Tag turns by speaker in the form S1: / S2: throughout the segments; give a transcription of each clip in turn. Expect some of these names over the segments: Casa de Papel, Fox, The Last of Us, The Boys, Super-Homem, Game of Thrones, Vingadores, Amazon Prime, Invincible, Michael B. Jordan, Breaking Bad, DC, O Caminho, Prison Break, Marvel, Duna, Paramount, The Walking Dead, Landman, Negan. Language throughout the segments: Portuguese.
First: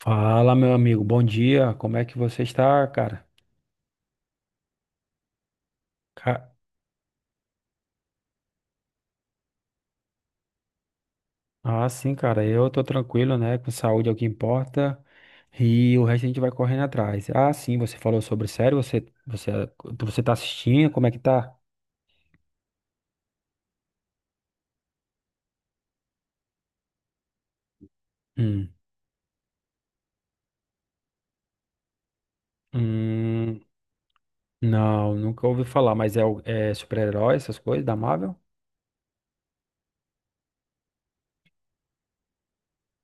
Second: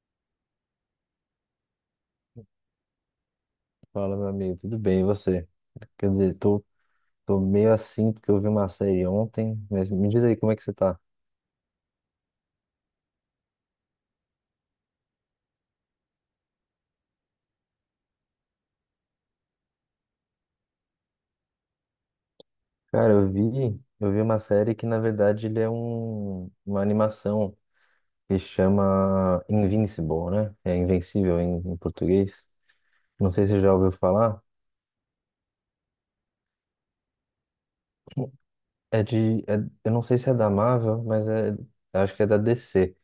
S1: Fala, meu amigo, bom dia. Como é que você está, cara?
S2: Fala, meu amigo, tudo bem? E você? Quer dizer,
S1: Ca-
S2: tô, tô meio assim porque eu vi uma série ontem, mas me diz aí como é que você tá?
S1: Ah, sim, cara, eu tô tranquilo, né? Com saúde é o que importa. E o resto a gente vai correndo atrás. Ah, sim, você falou sobre série, você tá assistindo, como é que tá?
S2: Cara, eu vi uma série que na verdade ele é um, uma animação que
S1: Hum.
S2: chama Invincible, né? É Invencível em português. Não sei se
S1: Hum,
S2: você já ouviu falar.
S1: não, nunca ouvi falar, mas é super-herói, essas coisas da Marvel?
S2: É de. é- eu não sei se é da Marvel, mas é, eu acho que é da DC.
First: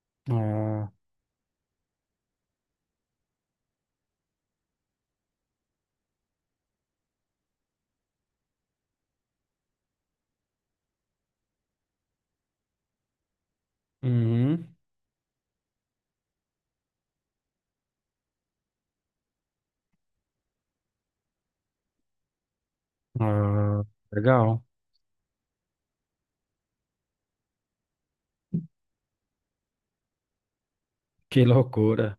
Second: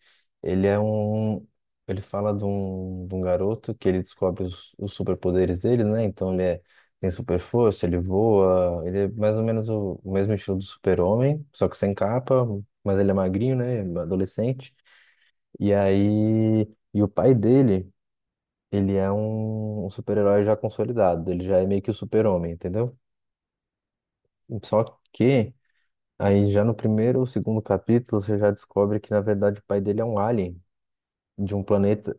S2: Ele é
S1: Ah,
S2: um. Ele fala de um garoto que ele descobre os superpoderes dele, né? Então ele é, tem super força, ele voa, ele é mais ou menos o mesmo estilo do super-homem, só que sem capa, mas ele é magrinho, né?
S1: uhum.
S2: Adolescente. E aí. E o pai dele, ele é um super-herói já consolidado, ele já é meio que o super-homem, entendeu?
S1: Ah, legal.
S2: Só que. Aí já no primeiro ou segundo capítulo você já descobre que na verdade o pai dele é um alien
S1: Que
S2: de um
S1: loucura.
S2: planeta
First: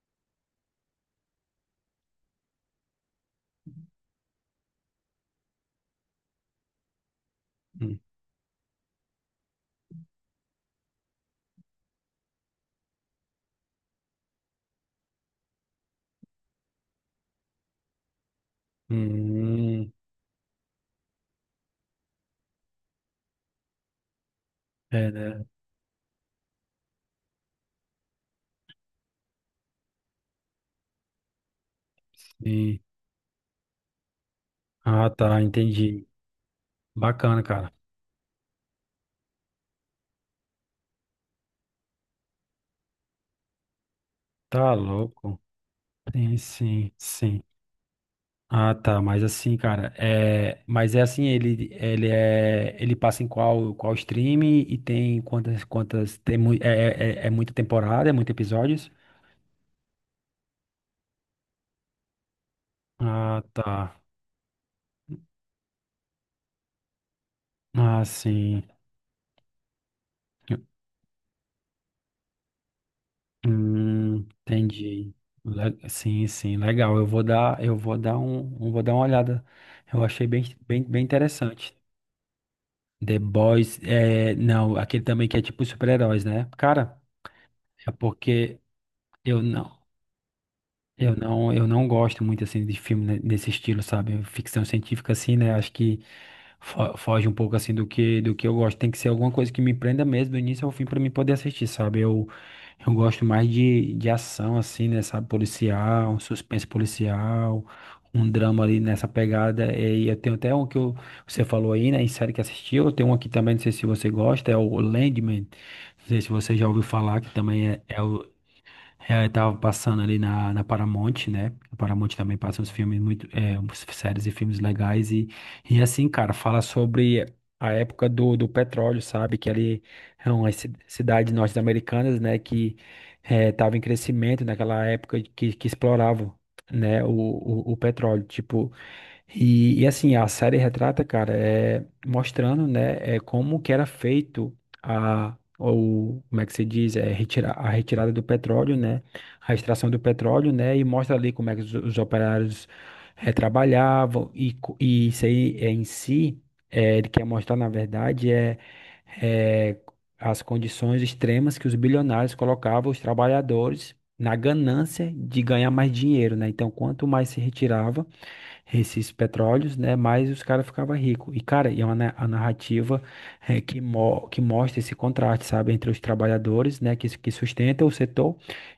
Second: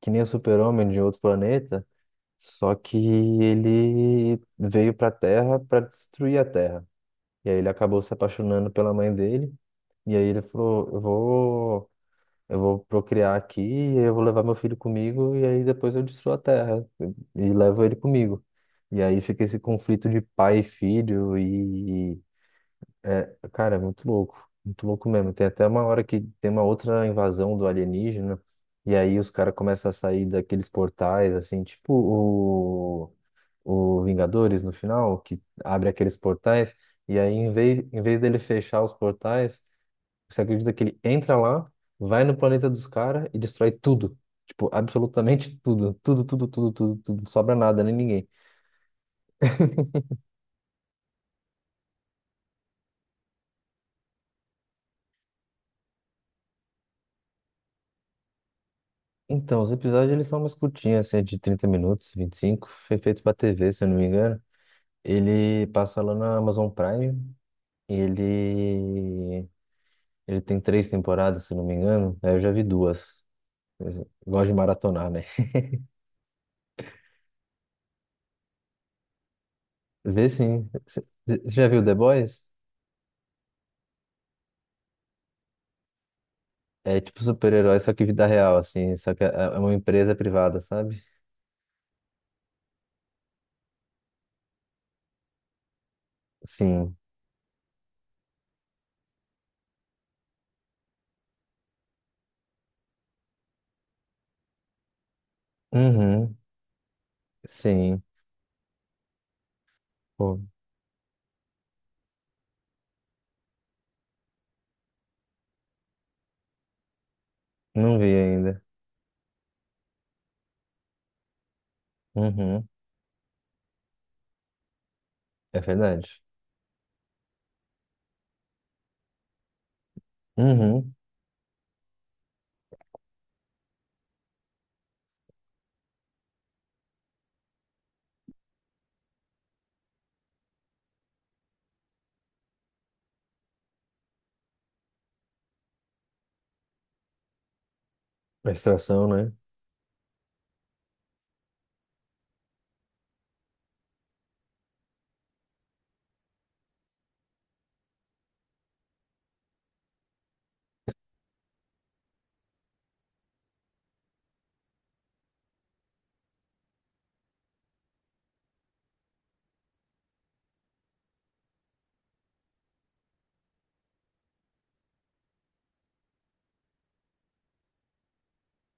S2: que nem o Super-Homem de outro planeta, só que ele veio para a Terra para destruir a Terra. E aí ele
S1: Hum,
S2: acabou se apaixonando pela mãe dele e aí ele falou: "Eu vou procriar aqui, e eu vou levar meu filho comigo e aí depois eu destruo a Terra e levo ele comigo". E aí fica esse
S1: hum,
S2: conflito de pai e filho e é, cara, é muito louco. Muito louco
S1: é,
S2: mesmo.
S1: né?
S2: Tem até uma hora que tem uma outra invasão do alienígena, e aí os caras começam a sair daqueles portais, assim, tipo
S1: Sim.
S2: o, o Vingadores no
S1: Ah,
S2: final,
S1: tá,
S2: que abre
S1: entendi.
S2: aqueles portais, e aí
S1: Bacana,
S2: em
S1: cara.
S2: vez, em vez dele fechar os portais, você acredita que ele entra lá, vai no planeta dos caras e destrói tudo. Tipo,
S1: Tá louco.
S2: absolutamente tudo. Tudo,
S1: Sim,
S2: tudo, tudo,
S1: sim,
S2: tudo, tudo. Não
S1: sim.
S2: sobra nada, nem ninguém.
S1: Ah, tá, mas assim, cara, mas é assim, ele passa em qual stream e tem quantas quantas tem muita temporada, é muitos episódios?
S2: Então, os episódios eles são umas curtinhas, assim, de 30 minutos, 25 foi feito pra
S1: Ah,
S2: TV, se eu não
S1: tá.
S2: me engano. Ele passa lá na Amazon Prime. e
S1: Ah, sim.
S2: Ele, ele tem três temporadas, se não me engano. Aí eu já vi duas. Eu gosto de maratonar,
S1: Entendi.
S2: né?
S1: Sim, sim, legal. Eu vou dar uma olhada. Eu achei
S2: Vê
S1: bem,
S2: sim.
S1: bem, bem
S2: Você já
S1: interessante.
S2: viu The Boys?
S1: The Boys, não, aquele também que é tipo super-heróis, né? Cara.
S2: É tipo super-herói,
S1: É
S2: só que vida real,
S1: porque
S2: assim. Só que é
S1: eu
S2: é uma
S1: não,
S2: empresa privada, sabe?
S1: eu não gosto muito assim de filme nesse estilo, sabe? Ficção científica assim, né? Acho que
S2: Sim.
S1: foge um pouco assim do que eu gosto. Tem que ser alguma coisa que me prenda mesmo do início ao fim para mim poder assistir, sabe? Eu gosto mais de ação assim, né, sabe? Policial, um
S2: Uhum.
S1: suspense policial,
S2: Sim.
S1: um drama ali nessa pegada. E eu tenho
S2: Pô,
S1: até um que você falou aí, né, em série que assistiu. Eu tenho um aqui também, não sei se você gosta, é o Landman. Não sei se você já ouviu falar, que também
S2: não vi ainda.
S1: eu tava passando ali na Paramount, né? A Paramount também passa
S2: Uhum.
S1: uns filmes muito, umas séries e filmes legais e,
S2: É
S1: e
S2: verdade.
S1: assim, cara, fala sobre a época do petróleo, sabe? Que ali é umas
S2: Uhum.
S1: cidades norte-americanas, né? Que tava em crescimento naquela época que exploravam, né? O petróleo, tipo assim, a série retrata, cara, é mostrando, né, é como que era feito a ou como é que se diz, a retirada do
S2: A
S1: petróleo, né,
S2: extração, né?
S1: a extração do petróleo, né, e mostra ali como é que os operários trabalhavam e isso aí é, em si, ele quer mostrar, na verdade, é as condições extremas que os bilionários colocavam os trabalhadores na ganância de ganhar mais dinheiro, né? Então, quanto mais se retirava esses petróleos, né? Mais os caras ficavam ricos. E, cara, é uma a narrativa que mostra esse contraste, sabe? Entre os trabalhadores, né? Que sustentam o setor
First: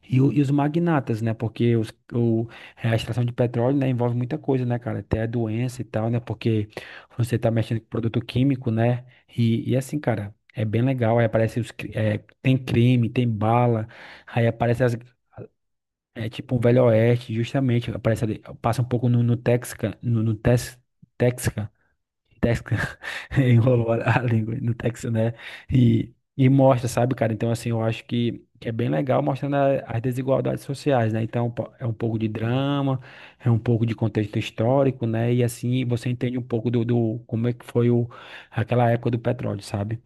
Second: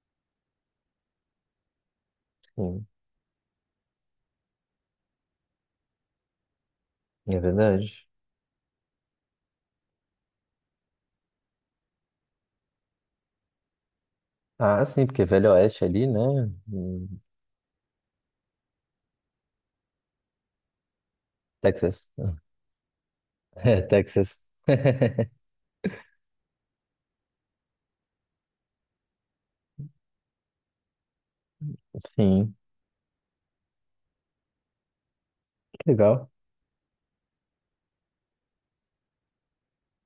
S1: e os magnatas, né? Porque
S2: Sim.
S1: a extração de petróleo, né? Envolve muita coisa, né, cara? Até doença e tal, né? Porque você
S2: É
S1: tá mexendo com
S2: verdade.
S1: produto químico, né? E assim, cara. É bem legal, aí aparece tem crime, tem bala. aí aparece
S2: Ah,
S1: as,
S2: sim, porque Velho Oeste é ali, né?
S1: é tipo um Velho
S2: Hum,
S1: Oeste, justamente. Aparece ali, passa um pouco no Texca, no, no Tex, Texca,
S2: Texas.
S1: Texca,
S2: É,
S1: enrolou a
S2: Texas.
S1: língua no Texas, né? E mostra, sabe, cara? Então, assim, eu acho que é bem legal mostrando as desigualdades sociais, né? Então, é um pouco de
S2: Sim.
S1: drama, é um pouco de contexto histórico, né? E assim,
S2: Que
S1: você
S2: legal.
S1: entende um pouco do como é que foi aquela época do petróleo, sabe?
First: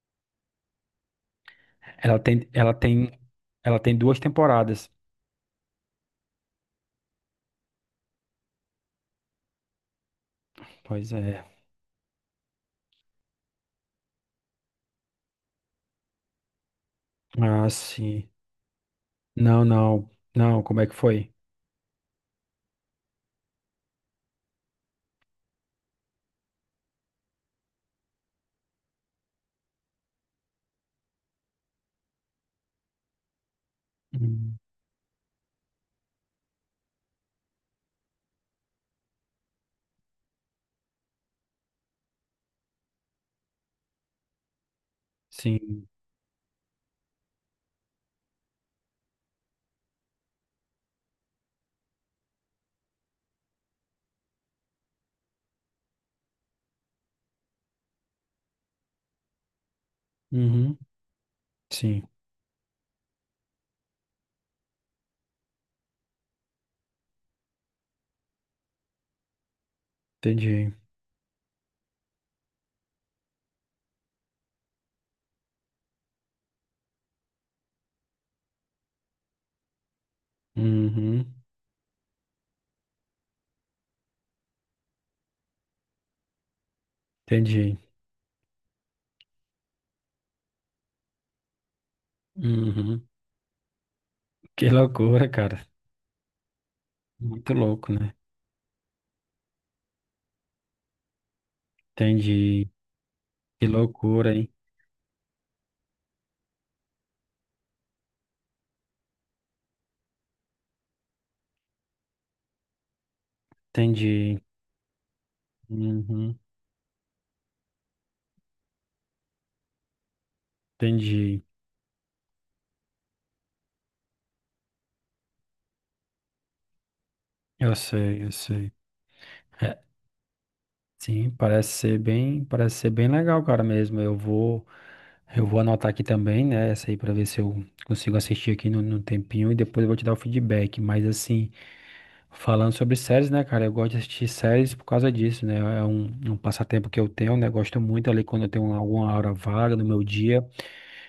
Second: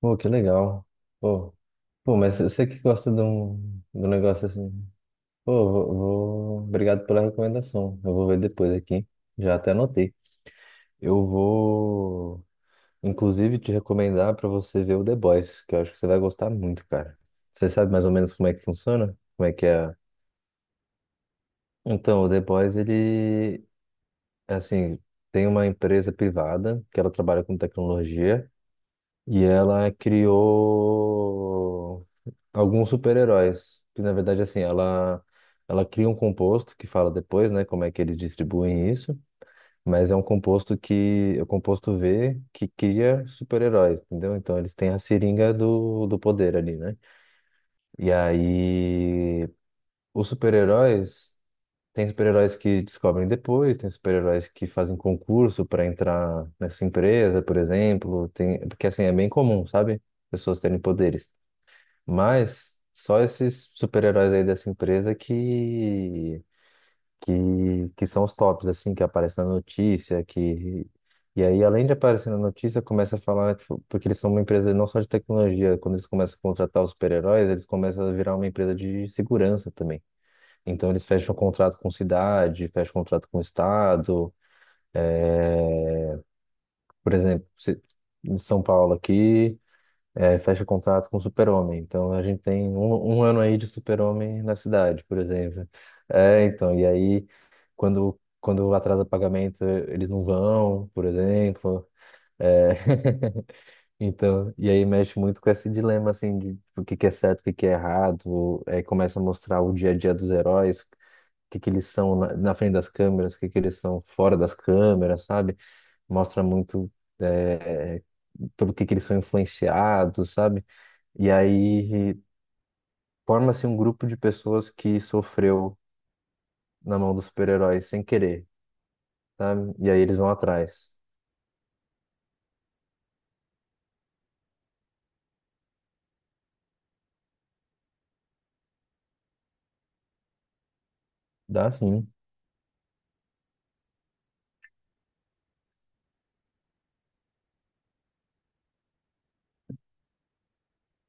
S2: Pô, que legal. Pô, pô,
S1: Ela
S2: mas
S1: tem,
S2: você
S1: ela
S2: que
S1: tem,
S2: gosta de
S1: ela tem
S2: de um
S1: duas
S2: negócio assim.
S1: temporadas.
S2: Pô, Obrigado pela recomendação. Eu vou ver depois aqui. Já até anotei.
S1: Pois
S2: Eu
S1: é.
S2: vou, inclusive, te recomendar para você ver o The Boys, que eu acho que você vai gostar muito, cara.
S1: Ah,
S2: Você sabe mais ou
S1: sim.
S2: menos como é que funciona? Como é
S1: Não,
S2: que é?
S1: não, não, como é que foi?
S2: Então, o The Boys, ele, assim, tem uma empresa privada que ela trabalha com tecnologia. E ela criou alguns super-heróis, que na verdade
S1: Hum,
S2: assim, ela cria um composto que fala depois, né, como é que eles distribuem isso, mas é um composto que é o composto V que cria super-heróis, entendeu? Então eles têm a seringa
S1: Sim,
S2: do poder ali, né? E aí os super-heróis Tem super-heróis que descobrem depois, tem super-heróis que fazem concurso para entrar nessa empresa, por exemplo. Tem, porque assim, é bem comum, sabe? Pessoas
S1: uhum,
S2: terem poderes.
S1: sim,
S2: Mas só esses super-heróis aí dessa empresa que, que são os tops, assim, que aparecem na notícia,
S1: entendi,
S2: que... E aí, além de aparecer na notícia, começa a falar, tipo, porque eles são uma empresa não só de tecnologia, quando eles começam a contratar os super-heróis, eles começam a virar uma empresa de segurança também. Então, eles
S1: uhum,
S2: fecham um contrato com cidade, fecham um contrato com estado, por exemplo,
S1: entendi,
S2: em São Paulo aqui. É, fecha contrato com o Super-Homem. Então a gente tem
S1: uhum.
S2: um ano aí de Super-Homem na
S1: Que
S2: cidade, por
S1: loucura, cara,
S2: exemplo. É, então, e aí
S1: muito louco, né?
S2: quando atrasa pagamento, eles não vão, por exemplo.
S1: Entendi,
S2: É,
S1: que loucura, hein?
S2: então, e aí mexe muito com esse dilema assim de o que que é certo, o que que é errado, aí começa a mostrar o dia a dia dos heróis, o que que eles são na frente das câmeras, o que que eles são fora
S1: Entendi,
S2: das câmeras, sabe?
S1: uhum,
S2: Mostra muito é, pelo que eles são influenciados, sabe? E
S1: entendi,
S2: aí forma-se um grupo de pessoas que sofreu na mão dos
S1: eu
S2: super-heróis sem
S1: sei, eu
S2: querer,
S1: sei.
S2: sabe?
S1: É,
S2: E aí eles vão atrás.
S1: sim, parece ser bem legal, cara, mesmo, eu vou anotar aqui também, né, essa aí pra ver se eu consigo assistir aqui no tempinho e depois eu vou te dar o feedback, mas assim...
S2: Dá sim.
S1: Falando sobre séries, né, cara? Eu gosto de assistir séries por causa disso, né? É um passatempo que eu tenho, né? Gosto muito ali quando eu tenho alguma hora vaga no meu dia,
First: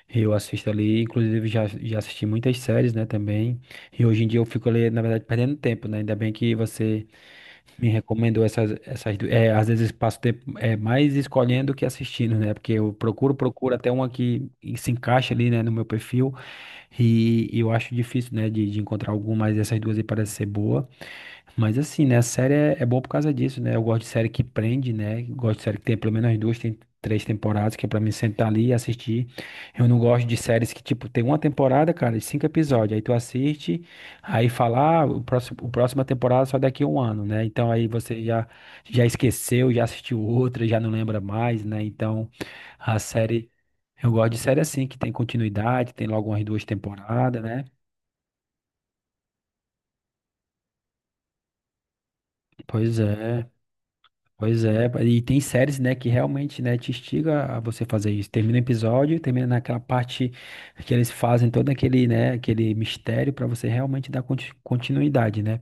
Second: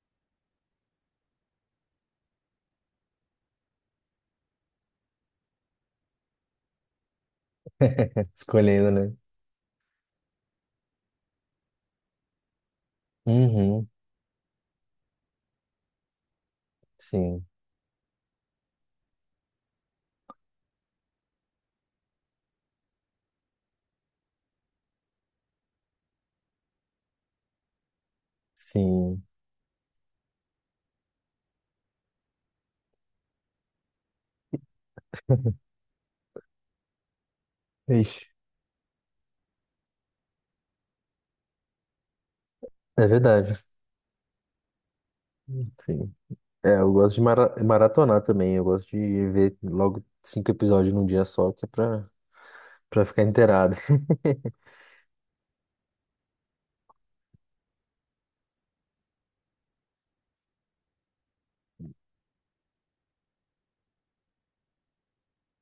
S1: eu assisto ali. Inclusive, já assisti muitas séries, né, também. E hoje em dia eu fico ali, na verdade, perdendo tempo, né? Ainda bem que você me recomendou
S2: Escolhendo, né?
S1: às vezes passo tempo é, mais escolhendo que assistindo, né? Porque eu procuro
S2: Uhum.
S1: até uma que se encaixa ali, né, no meu perfil.
S2: Sim.
S1: E eu acho difícil, né, de encontrar alguma, mas essas duas aí parecem ser boa. Mas assim, né, a série é boa por causa disso, né? Eu gosto de série que prende, né? Gosto de série que tem pelo menos duas, tem três temporadas, que é pra mim sentar ali e
S2: Sim.
S1: assistir. Eu não gosto de séries que, tipo, tem uma temporada, cara, de cinco episódios. Aí tu assiste, aí fala, ah, o próximo, o próxima temporada só daqui a um ano, né? Então aí
S2: Ixi.
S1: você já, já, esqueceu, já assistiu outra, já não lembra mais, né? Então a
S2: É
S1: série.
S2: verdade.
S1: Eu gosto de série assim, que tem continuidade, tem
S2: Sim,
S1: logo umas duas
S2: É, eu gosto de
S1: temporadas,
S2: mara-
S1: né?
S2: maratonar também. Eu gosto de ver logo cinco episódios num dia só, que é pra,
S1: Pois
S2: pra ficar
S1: é.
S2: inteirado.
S1: Pois é, e tem séries, né, que realmente, né, te instiga a você fazer isso. Termina o episódio, termina naquela parte que eles fazem todo aquele, né, aquele mistério pra você realmente dar continuidade, né?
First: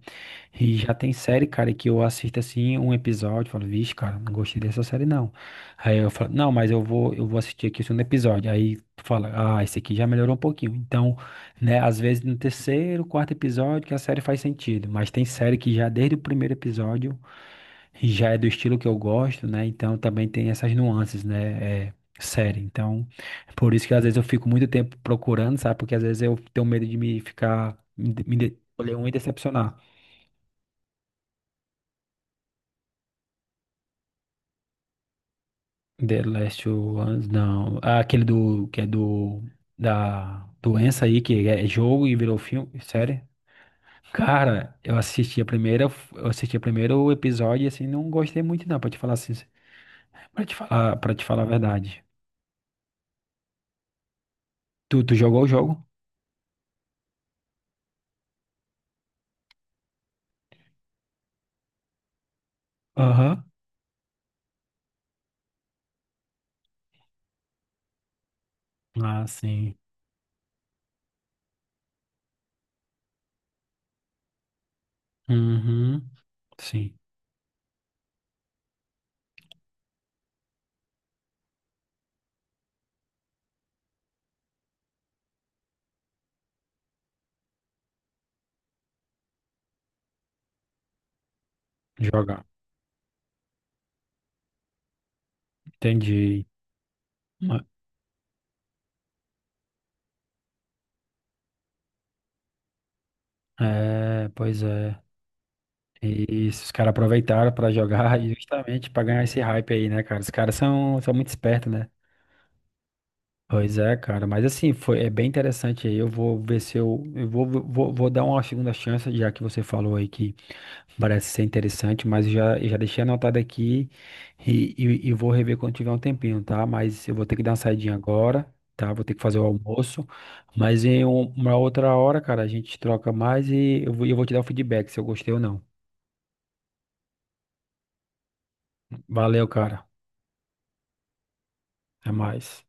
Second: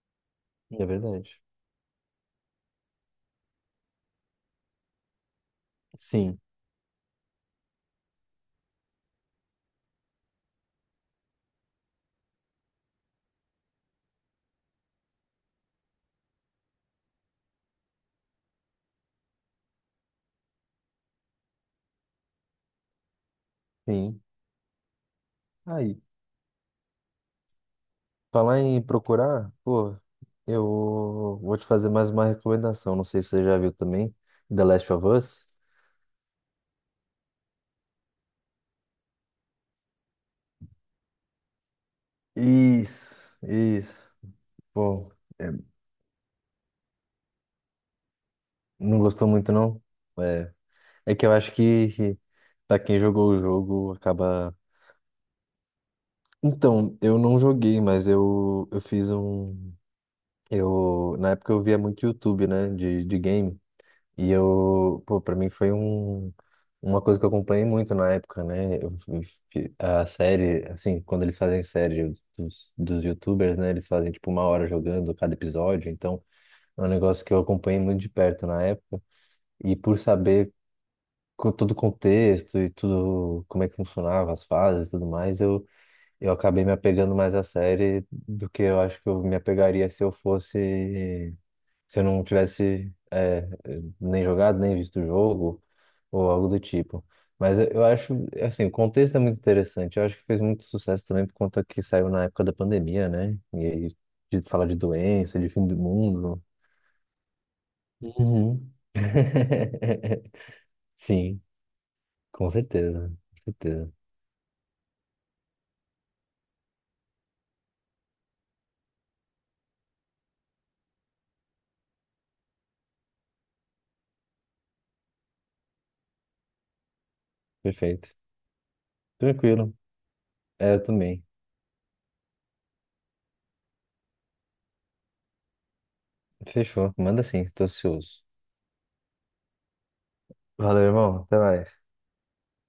S1: E
S2: É
S1: já tem
S2: verdade.
S1: série, cara, que eu assisto assim um episódio, e falo, vixe, cara, não gostei dessa série não. Aí eu falo,
S2: Sim,
S1: não, mas eu vou assistir aqui o segundo episódio. Aí tu fala, ah, esse aqui já melhorou um pouquinho. Então, né, às vezes no terceiro, quarto episódio que a série faz sentido, mas tem série que já desde o primeiro episódio já é do estilo que eu gosto, né? Então também tem essas nuances, né? É, série. Então, é por isso que às vezes
S2: sim.
S1: eu fico muito tempo procurando, sabe? Porque
S2: Aí.
S1: às vezes eu tenho medo de me ficar, me de-
S2: Falar em
S1: escolher um e
S2: procurar,
S1: decepcionar.
S2: pô, eu vou te fazer mais uma recomendação. Não sei se você já viu também, The Last of Us.
S1: The Last of Us, não. Ah, aquele do, que é do, da doença aí, que é jogo e virou filme, série.
S2: Isso, isso.
S1: Cara, eu
S2: Pô,
S1: assisti a
S2: é,
S1: primeira, eu assisti a primeiro episódio e assim, não gostei muito não,
S2: não gostou muito, não? É, é
S1: pra te
S2: que eu
S1: falar a
S2: acho
S1: verdade.
S2: que pra quem jogou o jogo acaba.
S1: Tu jogou o jogo?
S2: Então, eu não joguei, mas eu fiz um. Eu, na época eu via muito YouTube, né, de
S1: Aham.
S2: game. E eu, pô, pra mim foi um, uma coisa que eu acompanhei muito na época, né?
S1: Ah, sim.
S2: A série, assim, quando eles fazem série dos YouTubers, né? Eles fazem tipo uma hora jogando cada episódio,
S1: Uhum,
S2: então é um
S1: sim,
S2: negócio que eu acompanhei muito de perto na época. E por saber todo o contexto e tudo, como é que funcionava as fases e tudo mais, eu acabei me apegando mais à série do que eu acho que eu me apegaria se eu fosse se eu não
S1: jogar.
S2: tivesse nem jogado, nem visto o jogo, ou
S1: Entendi.
S2: algo do tipo. Mas
S1: Hum.
S2: eu acho, assim, o contexto é muito interessante. Eu acho que fez muito sucesso também por conta que saiu na época da pandemia, né? E aí,
S1: É,
S2: de
S1: pois
S2: falar de
S1: é.
S2: doença, de fim do mundo.
S1: E se os caras aproveitaram pra jogar e
S2: Uhum.
S1: justamente pra ganhar esse hype aí, né, cara? Os caras são muito
S2: Sim,
S1: espertos, né?
S2: com certeza, com
S1: Pois
S2: certeza.
S1: é, cara, mas assim, é bem interessante aí. Eu vou ver se eu, eu vou dar uma segunda chance, já que você falou aí que parece ser interessante, mas eu já deixei anotado aqui e vou rever quando tiver um tempinho, tá? Mas eu vou ter que dar uma saidinha
S2: Perfeito.
S1: agora, tá? Vou ter que fazer o
S2: Tranquilo.
S1: almoço,
S2: É, eu
S1: mas em
S2: também.
S1: uma outra hora, cara, a gente troca mais e eu vou te dar o feedback se eu gostei ou não.
S2: Fechou. Manda sim, tô ansioso.
S1: Valeu, cara,
S2: Valeu, irmão. Até mais.
S1: até mais.